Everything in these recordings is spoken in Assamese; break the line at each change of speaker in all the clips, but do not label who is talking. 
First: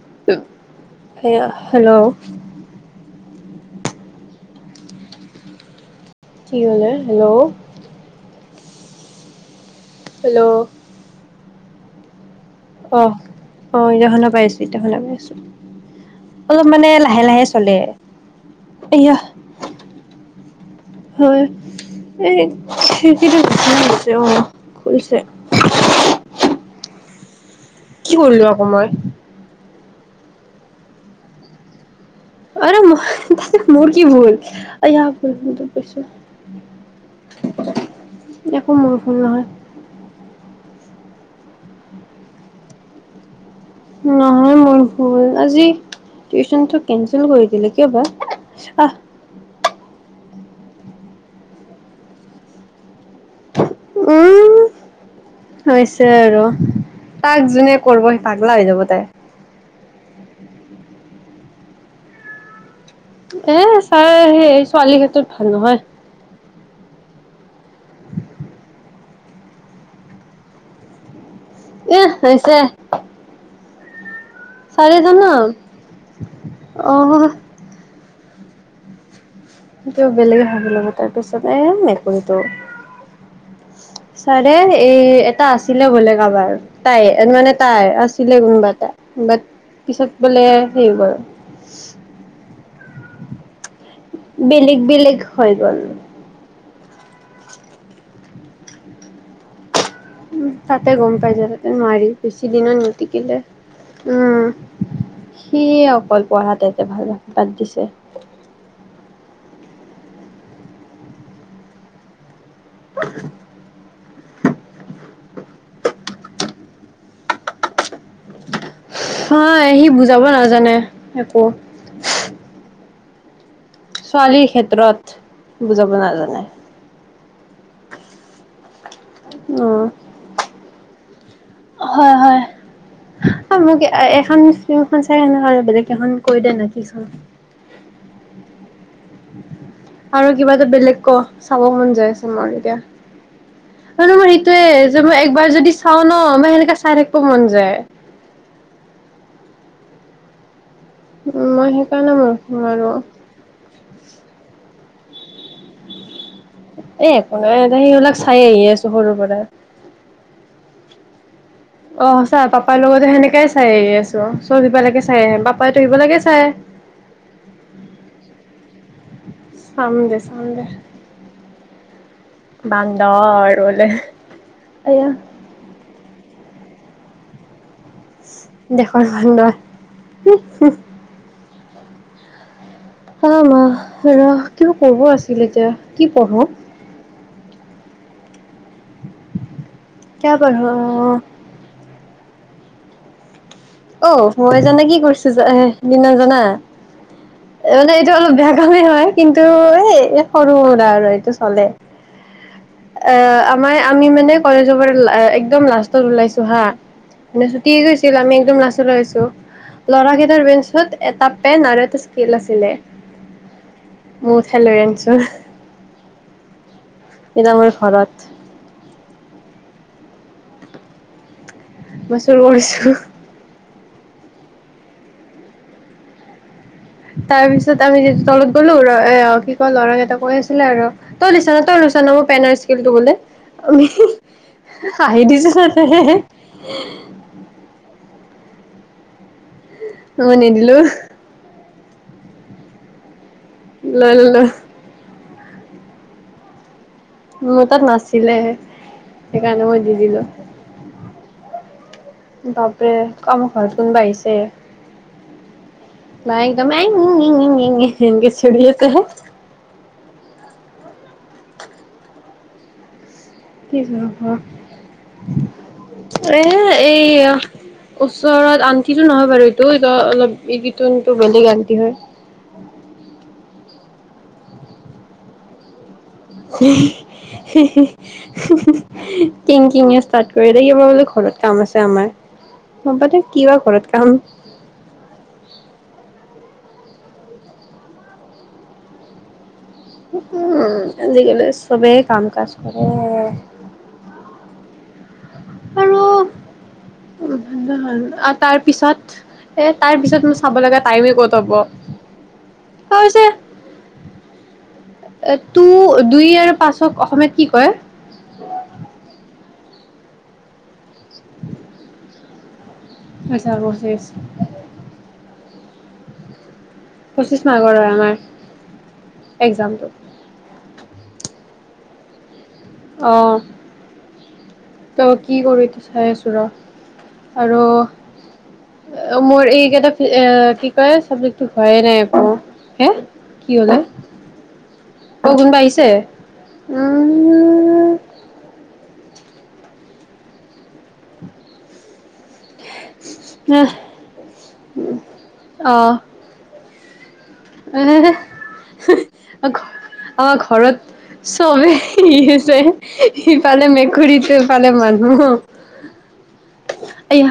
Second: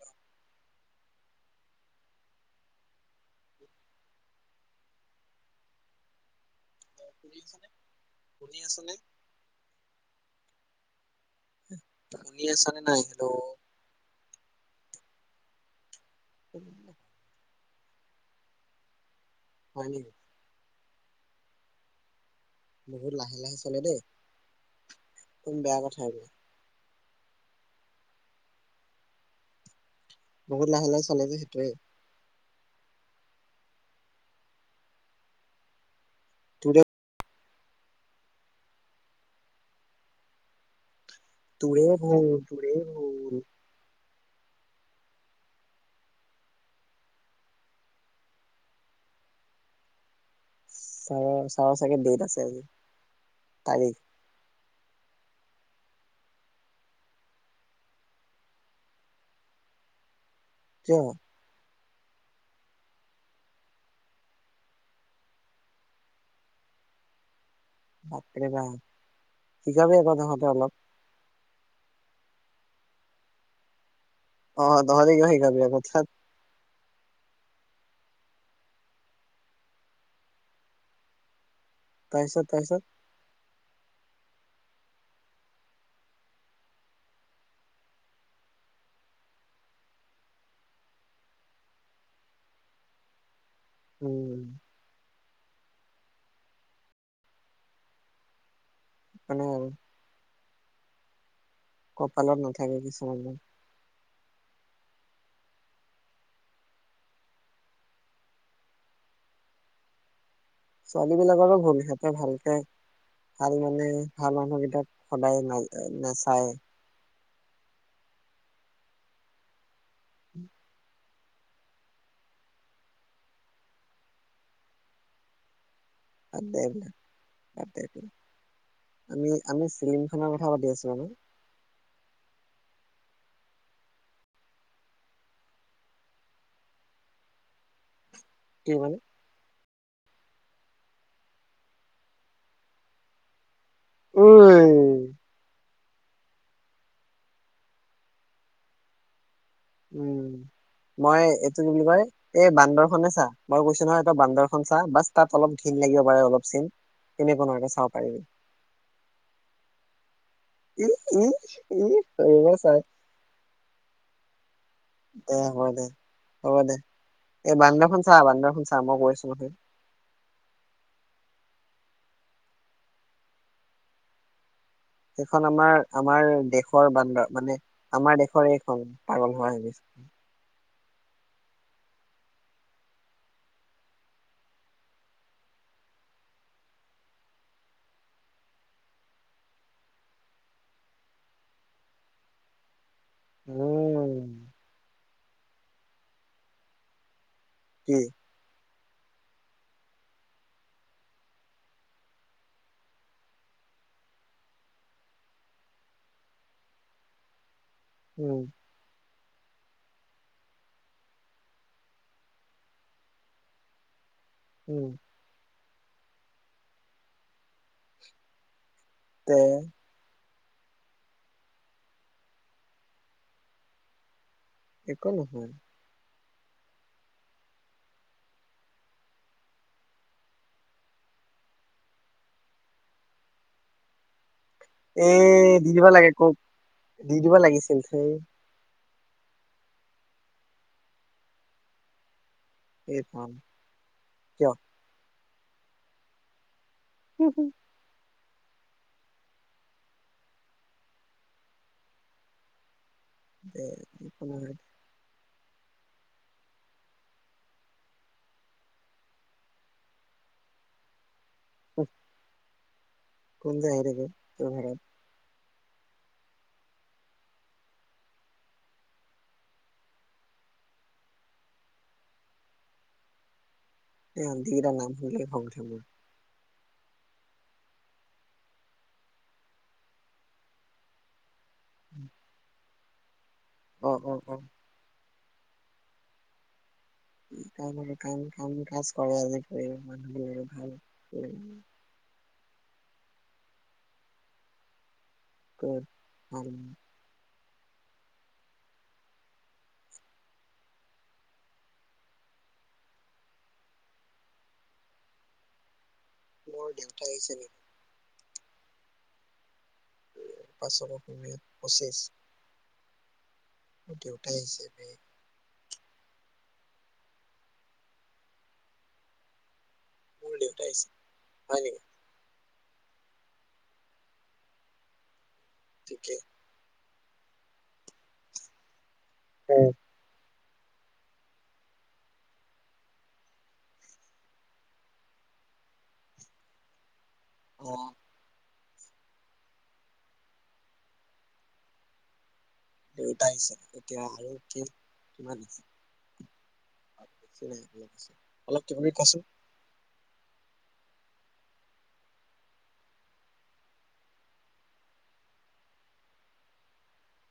অ
হেল্ল' কি হ'লে
শুনিছানে, শুনি আছ নে
হেল্ল'
শুনি আছানে নাই
অহ
হেল্ল'
অ এতিয়া শুনা পাইছোঁ এতিয়া শুনা পাইছোঁ অলপ মানে লাহে লাহে চলে এয়া
হয় নেকি
হয় এই
বহুত লাহে
খিৰিকীটো [unintelligible] অ খুলিছে
বহুত বেয়া কথা এইবিলাক
কি কৰিলো আকৌ মই
বহুত লাহে লাহে চলে জে সেইটোৱে
আৰে মোৰ তাতে মোৰ কি ভুল আয়া ভৰিত দুখ পাইছোঁ
তোৰে
একো মোৰ ভুল নহয়
তোৰে ভুল তোৰে ভুল
নহয় মোৰ ভুল আজি টিউচনটো কেনচেল কৰি দিলে কিয় বা? আহ
ছাৰ ছাৰৰ চাগে ডেট আছে তাৰিখ।
উম হৈছে আৰু তাক যোনে কৰিব সেই পাগলা হৈ যাব তাই।
কিয়?
এ ছাৰে সেই ছোৱালীৰ ক্ষেত্ৰত ভাল নহয়।
বাপ ৰে বাপ শিকাবি আকৌ তহঁতে অলপ।
এহ হৈছে
অ' তহঁতে
ছাৰেটো
কিয়
ন
শিকাবি আকৌ ধেৎ।
অ হ এইটো বেলেগে ভাবি ল'ব তাৰপিছত এ মেকুৰীটো
তাৰপিছত তাৰপিছত
ছাৰে এই এটা আছিলে বোলে কাবাৰ তাই মানে তাৰ আছিলে কোনোবা এটা বাট পিছত বোলে হেৰি হৈ গল।
উম
বেলেগ বেলেগ হৈ গ'ল। উম,
মানে
উম তাতে গম পাই যায় তাতে নোৱাৰি
কপালত
বেছি দিনো
নাথাকে
নিতিকিলে
কিছুমানৰ।
উম সিয়ে অকল পঢ়াতে এতে ভাল বাদ দিছে
ছোৱালী বিলাকৰো ভুল সিহঁতে ভালকে ভাল মনে ভাল মানুহ কিতাক সদায় না নাচায়
হয় সি বুজাব নাজানে একো। ছোৱালীৰ ক্ষেত্ৰত বুজাব নাজানে।
বাদ দে এইবিলাক বাদ দে এইবিলাক আমি আমি
উম,
ফিল্ম ৰ কথা পাতি আছো আমি
হয় হয় মোক এখন ফিল্ম চাই দে না আৰু বেলেগ এখন কৈ দে নে কি চাওঁ
কি ক'লি?
আৰু কিবা এটা বেলেগ ক চাব মন যায় আছে মোৰ এতিয়া মানে
ঐ
মোৰ সেইটোয়ে যে মই একবাৰ যদি চাওঁ ন মই সেনেকাে চাই থাকিব মন যায়।
উম মই
উম,
এইটো
মই
কি বুলি কয়
সেইকাৰণে
এই
নোৱাৰো।
বান্দৰখনে চা মই কৈছো নহয় এটা বান্দৰখন চা বাচ তাত অলপ ঘিণ লাগিব পাৰে অলপ চিন
এ একো
তেনেকুৱা
নাই এ
নোৱাকে চাব
সেইবিলাক
পাৰিবি
চাই আহি আছোঁ সৰুৰ পৰা। [inaudible]
উম উম
অঁ সঁচা পাপাৰ লগতে সেনেকাই চাই আহি আছোঁ চব সেইবিলাকে চাই
দে
আহি আছো।
হ'ব
পাপাই
দে
তো সিবিলাকে চাই।
হ'ব দে এই বান্দৰখন চা বান্দৰখন চা মই কৈ আছোঁ নহয়
চাম দে চাম দে। বান্দৰ বোলে
এইখন আমাৰ আমাৰ দেশৰ বান্দৰ মানে আমাৰ দেশৰে এইখন পালন হোৱা হৈ গৈছে।
হুহ হুহ অ মা, ৰহ কিবা ক'ব আছিলে এতিয়া কি পঢ়ো? কিয়া পঢ়ো।
উম
অ! মই জানে কি কৰিছো এ সিদিনা জানা?
কি
মানে এইটো অলপ বেয়া কমেই হয়, কিন্তু এই সৰু সুৰা আৰু এইটো চলে। অ, আমাৰ এই আমি মানে কলেজৰ পৰা অ একদম লাষ্টত ওলাইছো হা মিছুটি হৈ গৈছিল আমি
উম
ক্লাছলৈ আহিছো। ল'ৰা কেইটাৰ বেঞ্চত এটা পেন আৰু এটা স্কেল আছিলে। মই উঠাই লৈ
উম
আনিছো। এতিয়া মই ঘৰত।
তে
মই চুৰ কৰিছো।
একো নহয়।
তাৰপিছত আমি যে, তলত গ'লো ৰ এ অ কি ক'ল ল'ৰা কেইটা কৈ আছিলে আৰু তই লৈছা ন, তই লৈছা ন মোৰ পেন আৰু স্কেলটো বোলে।
এ
হাঁহি দিছো
দি
তাতে
দিব লাগে আকৌ, দি দিব লাগিছিল সেই।
মই নিদিলো।
এ ৰাম।
লৈ ল'লো। মোৰ তাত নাছিলে, সেইকাৰণে মই দি দিলো। বাপৰে, অ' মোৰ
এ
ঘৰত কোনোবা
কোনো
আহিছে। মায়ে একদম আই ইং-ইং-ইং-ইং এনেকে চিয়ঁৰি আছে।
[unintelligible] কোন যে
কি
আহি থাকে
আছিলেনো
তোৰ ঘৰত
ঘৰত? এ এইয়া ওচৰত আণ্টিটো নহয় বাৰু এইটো অলপ এডিতন্টো বেলেগ আণ্টি হয়।
এই আণ্টি কেইটাৰ নাম শুনিলে খং উঠে মোৰ।
হেই। হেহে, হেহে কিংকিঙিয়া ষ্টাৰ্ট কৰি থাকিব বোলো ঘৰত। কাম আছে আমাৰ। হ'ব দে কি বা
অ
ঘৰত
অ
কাম?
অ কাম আৰু কাম। কাম-কাজ কৰা আজি এই মা
উ-উম, আজিকালি চবেই কাম-কাজ কৰে।
কি কাম?
[inaudible] আৰু তাৰ পিছত এ তাৰ পিছত মোৰ চাব লগা টাইমে ক'ত হ'ব। হৈছে এটো দুই আৰু
মোৰ
পাঁচক
দেউতা আহিছে
অসমীয়াত কি
নেকি
কয়?
পাঁচক অসমীয়াত পঁচিছ।
আচ্ছা পঁচিছ
দেউতাই আহিছে বে।
পঁচিছ মাৰ্কৰে আমাৰ, একজামটো।
মোৰ দেউতা আহিছে, হয় নেকি?
অ' ত' কি কৰোঁ এতিয়া চাই
ঠিকে
আছো ৰ। আৰু অ', মোৰ এইকেইটা এ কি কয়? চাবজেক্টটো হোৱাই নাই মোৰ একে। হে! কি হ'লে? অ', কোনোবা আহিছে? উম।
অ'। দেউতা আহিছে। এতিয়া আৰু কি, কিমান আছে?
অ',
একদিন আহিবলৈ কৈছে। অলপ থিয়ৰী কোৱাচোন।
অ', ঘ, অ' ঘৰত। চ' ই হৈছে। এইফালে মেকুৰীটো, এইফালে মানুহ। আইয়া।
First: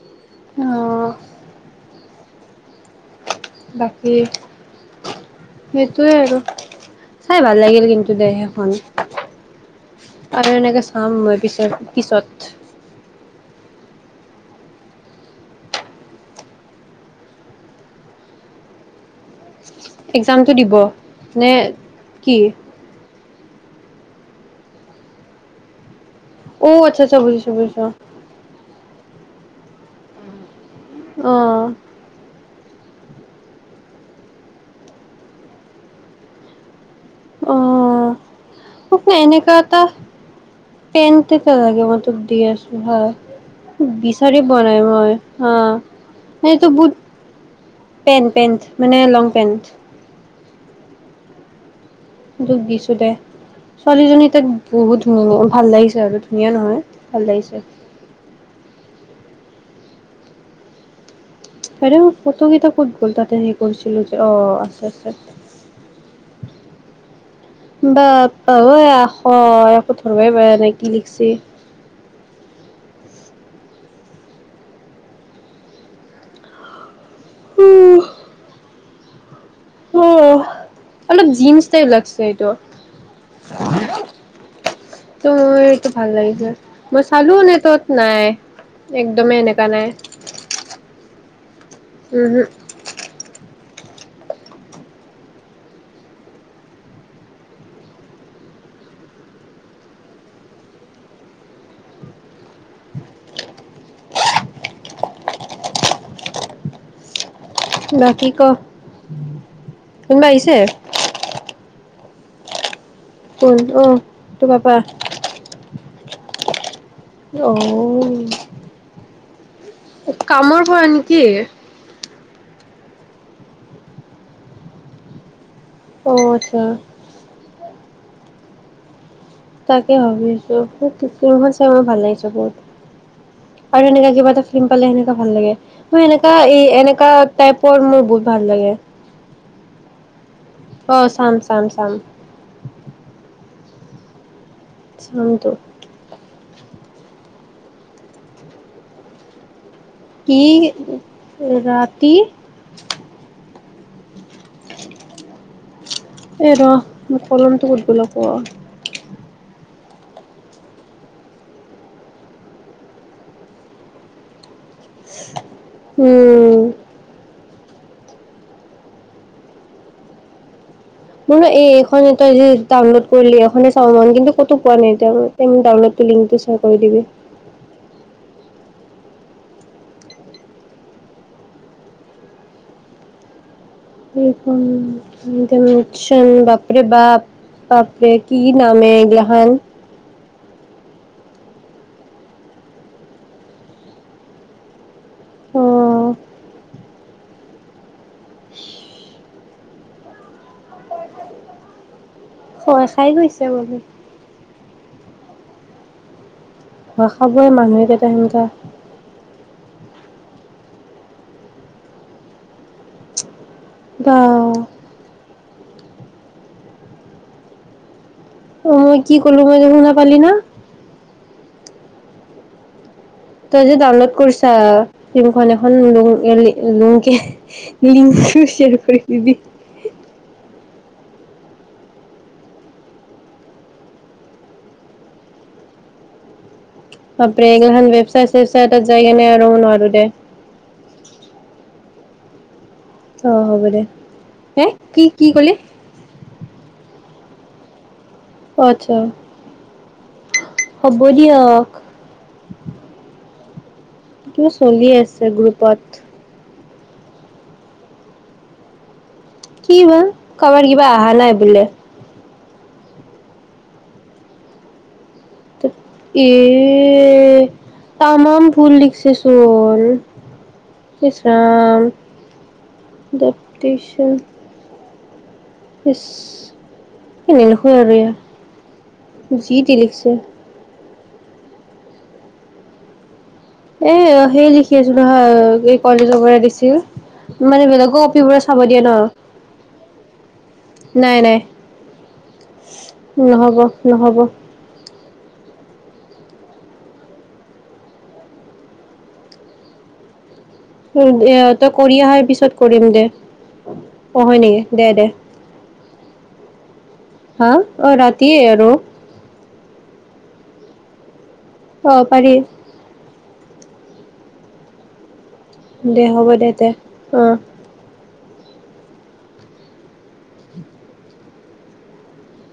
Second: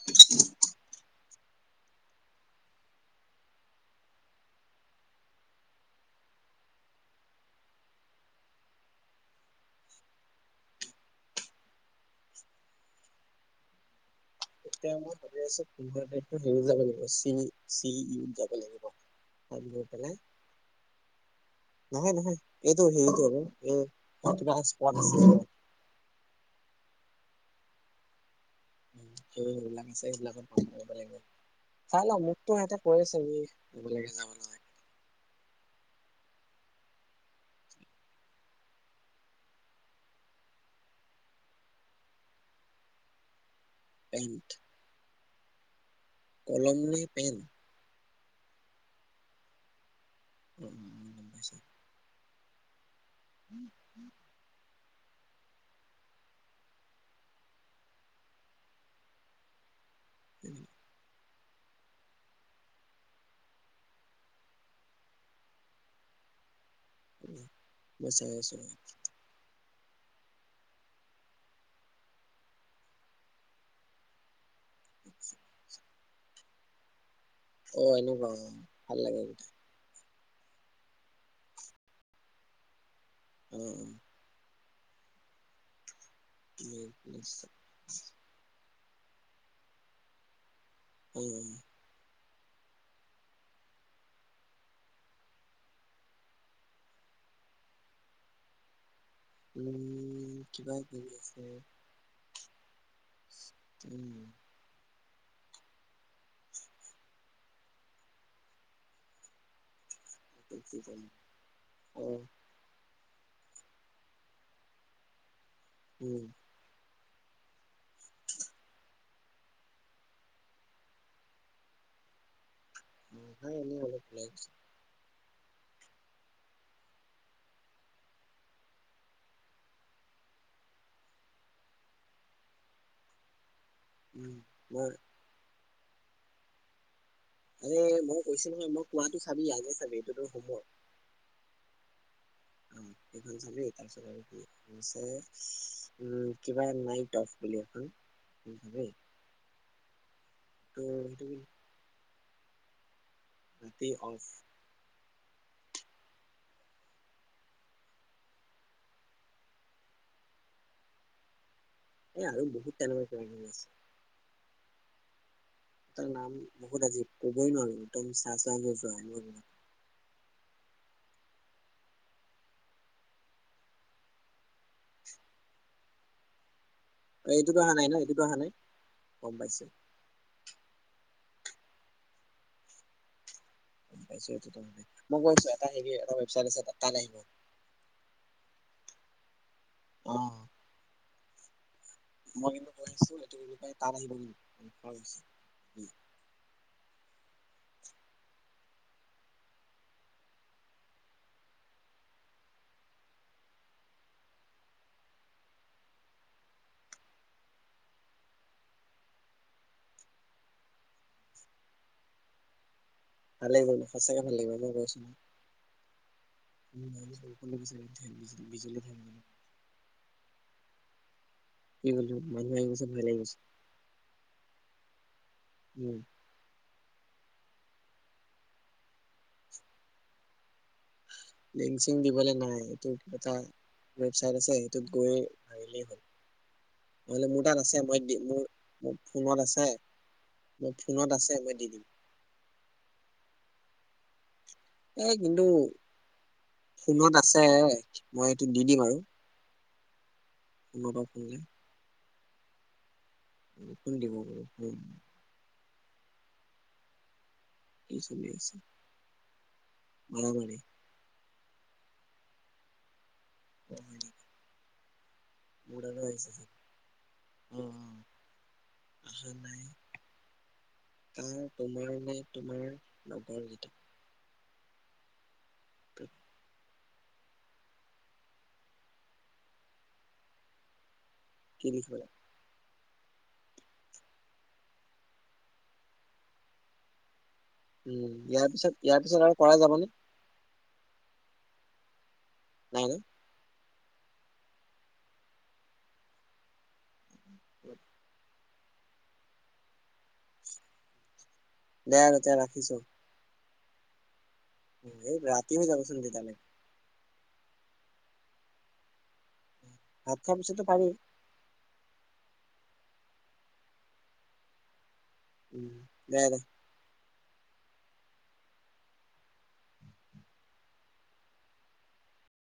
[unintelligible]
অহ'। বাকী' সেইটোৱে আৰু, চাই ভাল লাগিল কিন্তু দেহ এখন। আৰু এনেকে চাম মই পিছত-পিছত।
তেতিয়া মই ভাব আছো পোন্ধৰ তাৰিখ হেৰি যাব লাগিব চঙি-চিঙি যাব লাগিব। তা'ত গৈ পেলাই,
এক্জামটো দিব নে
নহয়
কি
ম-নহয়। এইটো-সেইটো আক' [unintelligible]
অ' আচ্ছা-আচ্ছা, বুজিছো-বুজিছো অঁ',।
উম' সেই সেইবিলাক আছে সেইবিলাকত প কৰিব লাগিব।
অ',
চাই লওঁ, মোকতো সিহঁতে আছে যাব লাগে বুলিহ
অঁ', এনেকুৱা এটা- পেনটো পে লাগে মই তোক দিয়ে আছো হয়। বিচাৰি
পেণ্ট
পোৱা নাই মই অঁ',। এইটো
কলম
বু
নে পেন
পেণ্ট-পেণ্ট মানে লং পেণ্ট।
[unintelligible]
দুখ দিছো দে।
উম।
ছোৱালীজনী তাক বহুত ধুনীয়া ভাল লাগিছে আৰু ধুনীয়া নহয় ভাল লাগিছে।
উম।
সেইটো ফটো কেইটা ক'ত গ'ল তাতে সেই কৰিছিলো যে অ' আছে-আছে।
[unintelligible] চাই
বাপ পা
আছো
আক আকৌ ধৰবাই ব নাই কি লিখিছে।
ঠিক আছে। অ' এনেকুৱা হয়, ভাল লাগে তেতিয়া।
অহ', অলপ জিন্ছ টাইপ লাগছে এইটো।
[unintelligible]
ত' মোৰ এইটো ভাল লাগিছে মই চালো নে তাত নাই। একদমেই এনেকুৱা নাই।
উম।
উম-হুম।
[unintelligible] উম।
বাকী ক'? কোনোবা আহিছে?
উম।
কোন আহ' পাপা।
উম।
অ'।
[inaudible]
কামৰ পৰা নেকি?
উম' হয়, এনেই অলপ লাগ
অ' আচ্ছা। তাকে ভাবিছো, [inaudible] চাই মই ভাল লাগিছে বহুত। আৰু এনেকা কিবা
উম
এটা চিম্পল
মই
এনেকা ভাল লাগে। মই এনেকা এ-এনেকা
মানে, মই কৈছো নহয় মই কোৱাাতো চাবি ইয়ালে চাবি এইটোতো হোমৰ্ক।
অ' চাম-চাম-চাম।
অ' এইখন চালি তাৰপিছত আৰু কি হৈছে
চামটো
উম, কিবা নাইটফ বুলি এখন [unintelligible]
কি
ত সেইটো
ৰাতি
[unintelligible] অফ
এ ৰহ মোৰ কলমটো কত গল আক
এ আৰু বহুত তেনেকুৱা [unintelligible] আছে। তাৰ নাম
উম
বহুত আজী ক'বই নোৱাৰো একদম চাহ-চাহ হৈ যোৱা
মোৰ ন'এই- এইখন এটা যে ডাউনলোড কৰিলি এইখনে চাব মন কিন্তু ক'তো পোৱা নাই এতিয়া মই। তে মোক ডাউনলডলিংকটো শ্বেয়াৰ কৰি দিবি।
এ-এইটোতো আহা নাই ন' এইটোতো আহা নাই গম পাইছো। গম পাইছো এইটোতো
এইখন
অহা নাই মই
কি
কৈছো এটা হেৰি এটা
ডামেকচন
ৱেবচাইট আছে তাত
বাপৰে
তাত আহিব
বাপ। বাপৰে কি নাম হে এইগিলা হান।
অ', মই কিন্তু কৈ আছো এইটো
অ
[unintelligible]
ভয় খাই গৈছে [unintelligible] ভয় খাবই মানুহেই কেইটা সেনেকুৱা।
ভাল লাগিব ন'
বা
সঁচাকে ভাল লাগিব মই কৈছো নহ [unintelligible]
অ, মই কি কলো মই যে শুনা পালি না?
কি কলি মানুহ আহি গৈছে ভয় লাগি গৈছে।
তই যে ডাউনলোড কৰিছা ফ্লিমখন এখন
উম
লুংয়েলি লুং কে লিংকটো শ্বেয়াৰ কৰি দিবি।
লিংচিং দিবলে নাই এইটো এটা ৱেবচাইট আছে সেইটোত গৈ মাৰিলেই হ'ল। নহলে মোৰ
বাপৰে
তাত আছে
এইগিলাখান
মই দি
ৱেবচাইট চেবচাইটত
মোৰ-মোৰ
যাই কেনে আৰু
ফোনত আছে।
নোৱাৰো দে
মই ফোনত আছে মই দি দিম।
অ, হ'ব দে হে কি
এ
কি
কিন্তু
ক'লি?
ফোনত আছে মই এইটো দি দিম আৰু।
আচ্ছা
ফোনৰ
হ'ব
পৰা ফোনলে
দিয়ক।
ষুন দিব
কিবা চলি আছে গ্ৰুপত।
কি চলি আছে?
কিবা
মাৰা মাৰি
কাবাৰ কিবা আহা নাই বোলে।
[unintelligible]
ত'
মোৰ তালৈ আহিছে
এ
চাগে অ অ
তামাম ভুল লিখছে
আহা নাই
চোন। ইচ
তাৰ
ৰাম
তোমাৰ নে তোমাৰ লগৰ
[unintelligible] ইচ এ নেলেখোৱে আৰু ইয়া যি টি লিখছে।
কি লিখব [unintelligible]
এ অ, সেই লিখি আছো নহয় এই কলেজৰ পৰা দিছিল। মানে বেলেগৰ
উম
কপিৰ পৰা
ইয়াৰ
চাব
পিছত
দিয়ে
ইয়াৰ পিছত আৰু কৰা যাবনে
ন'। নাই-নাই।
নাই ন'?
নহ'ব-নহ'ব।
[unintelligible]
[unintelligible] তই কৰি
দে আৰু
আহাৰ
এতিয়া
পিছত
ৰাখিছো
কৰিম দে অ, হয় নেকি? দে দে
এই ৰাতি হৈ যাবচোন তেতিয়ালে।
হাঁ' অ' ৰাতিয়ে আৰু।
ভাত খোৱাৰ পিছতো পাৰি।
অ' পাৰি। দে হ'ব দে তে অঁ।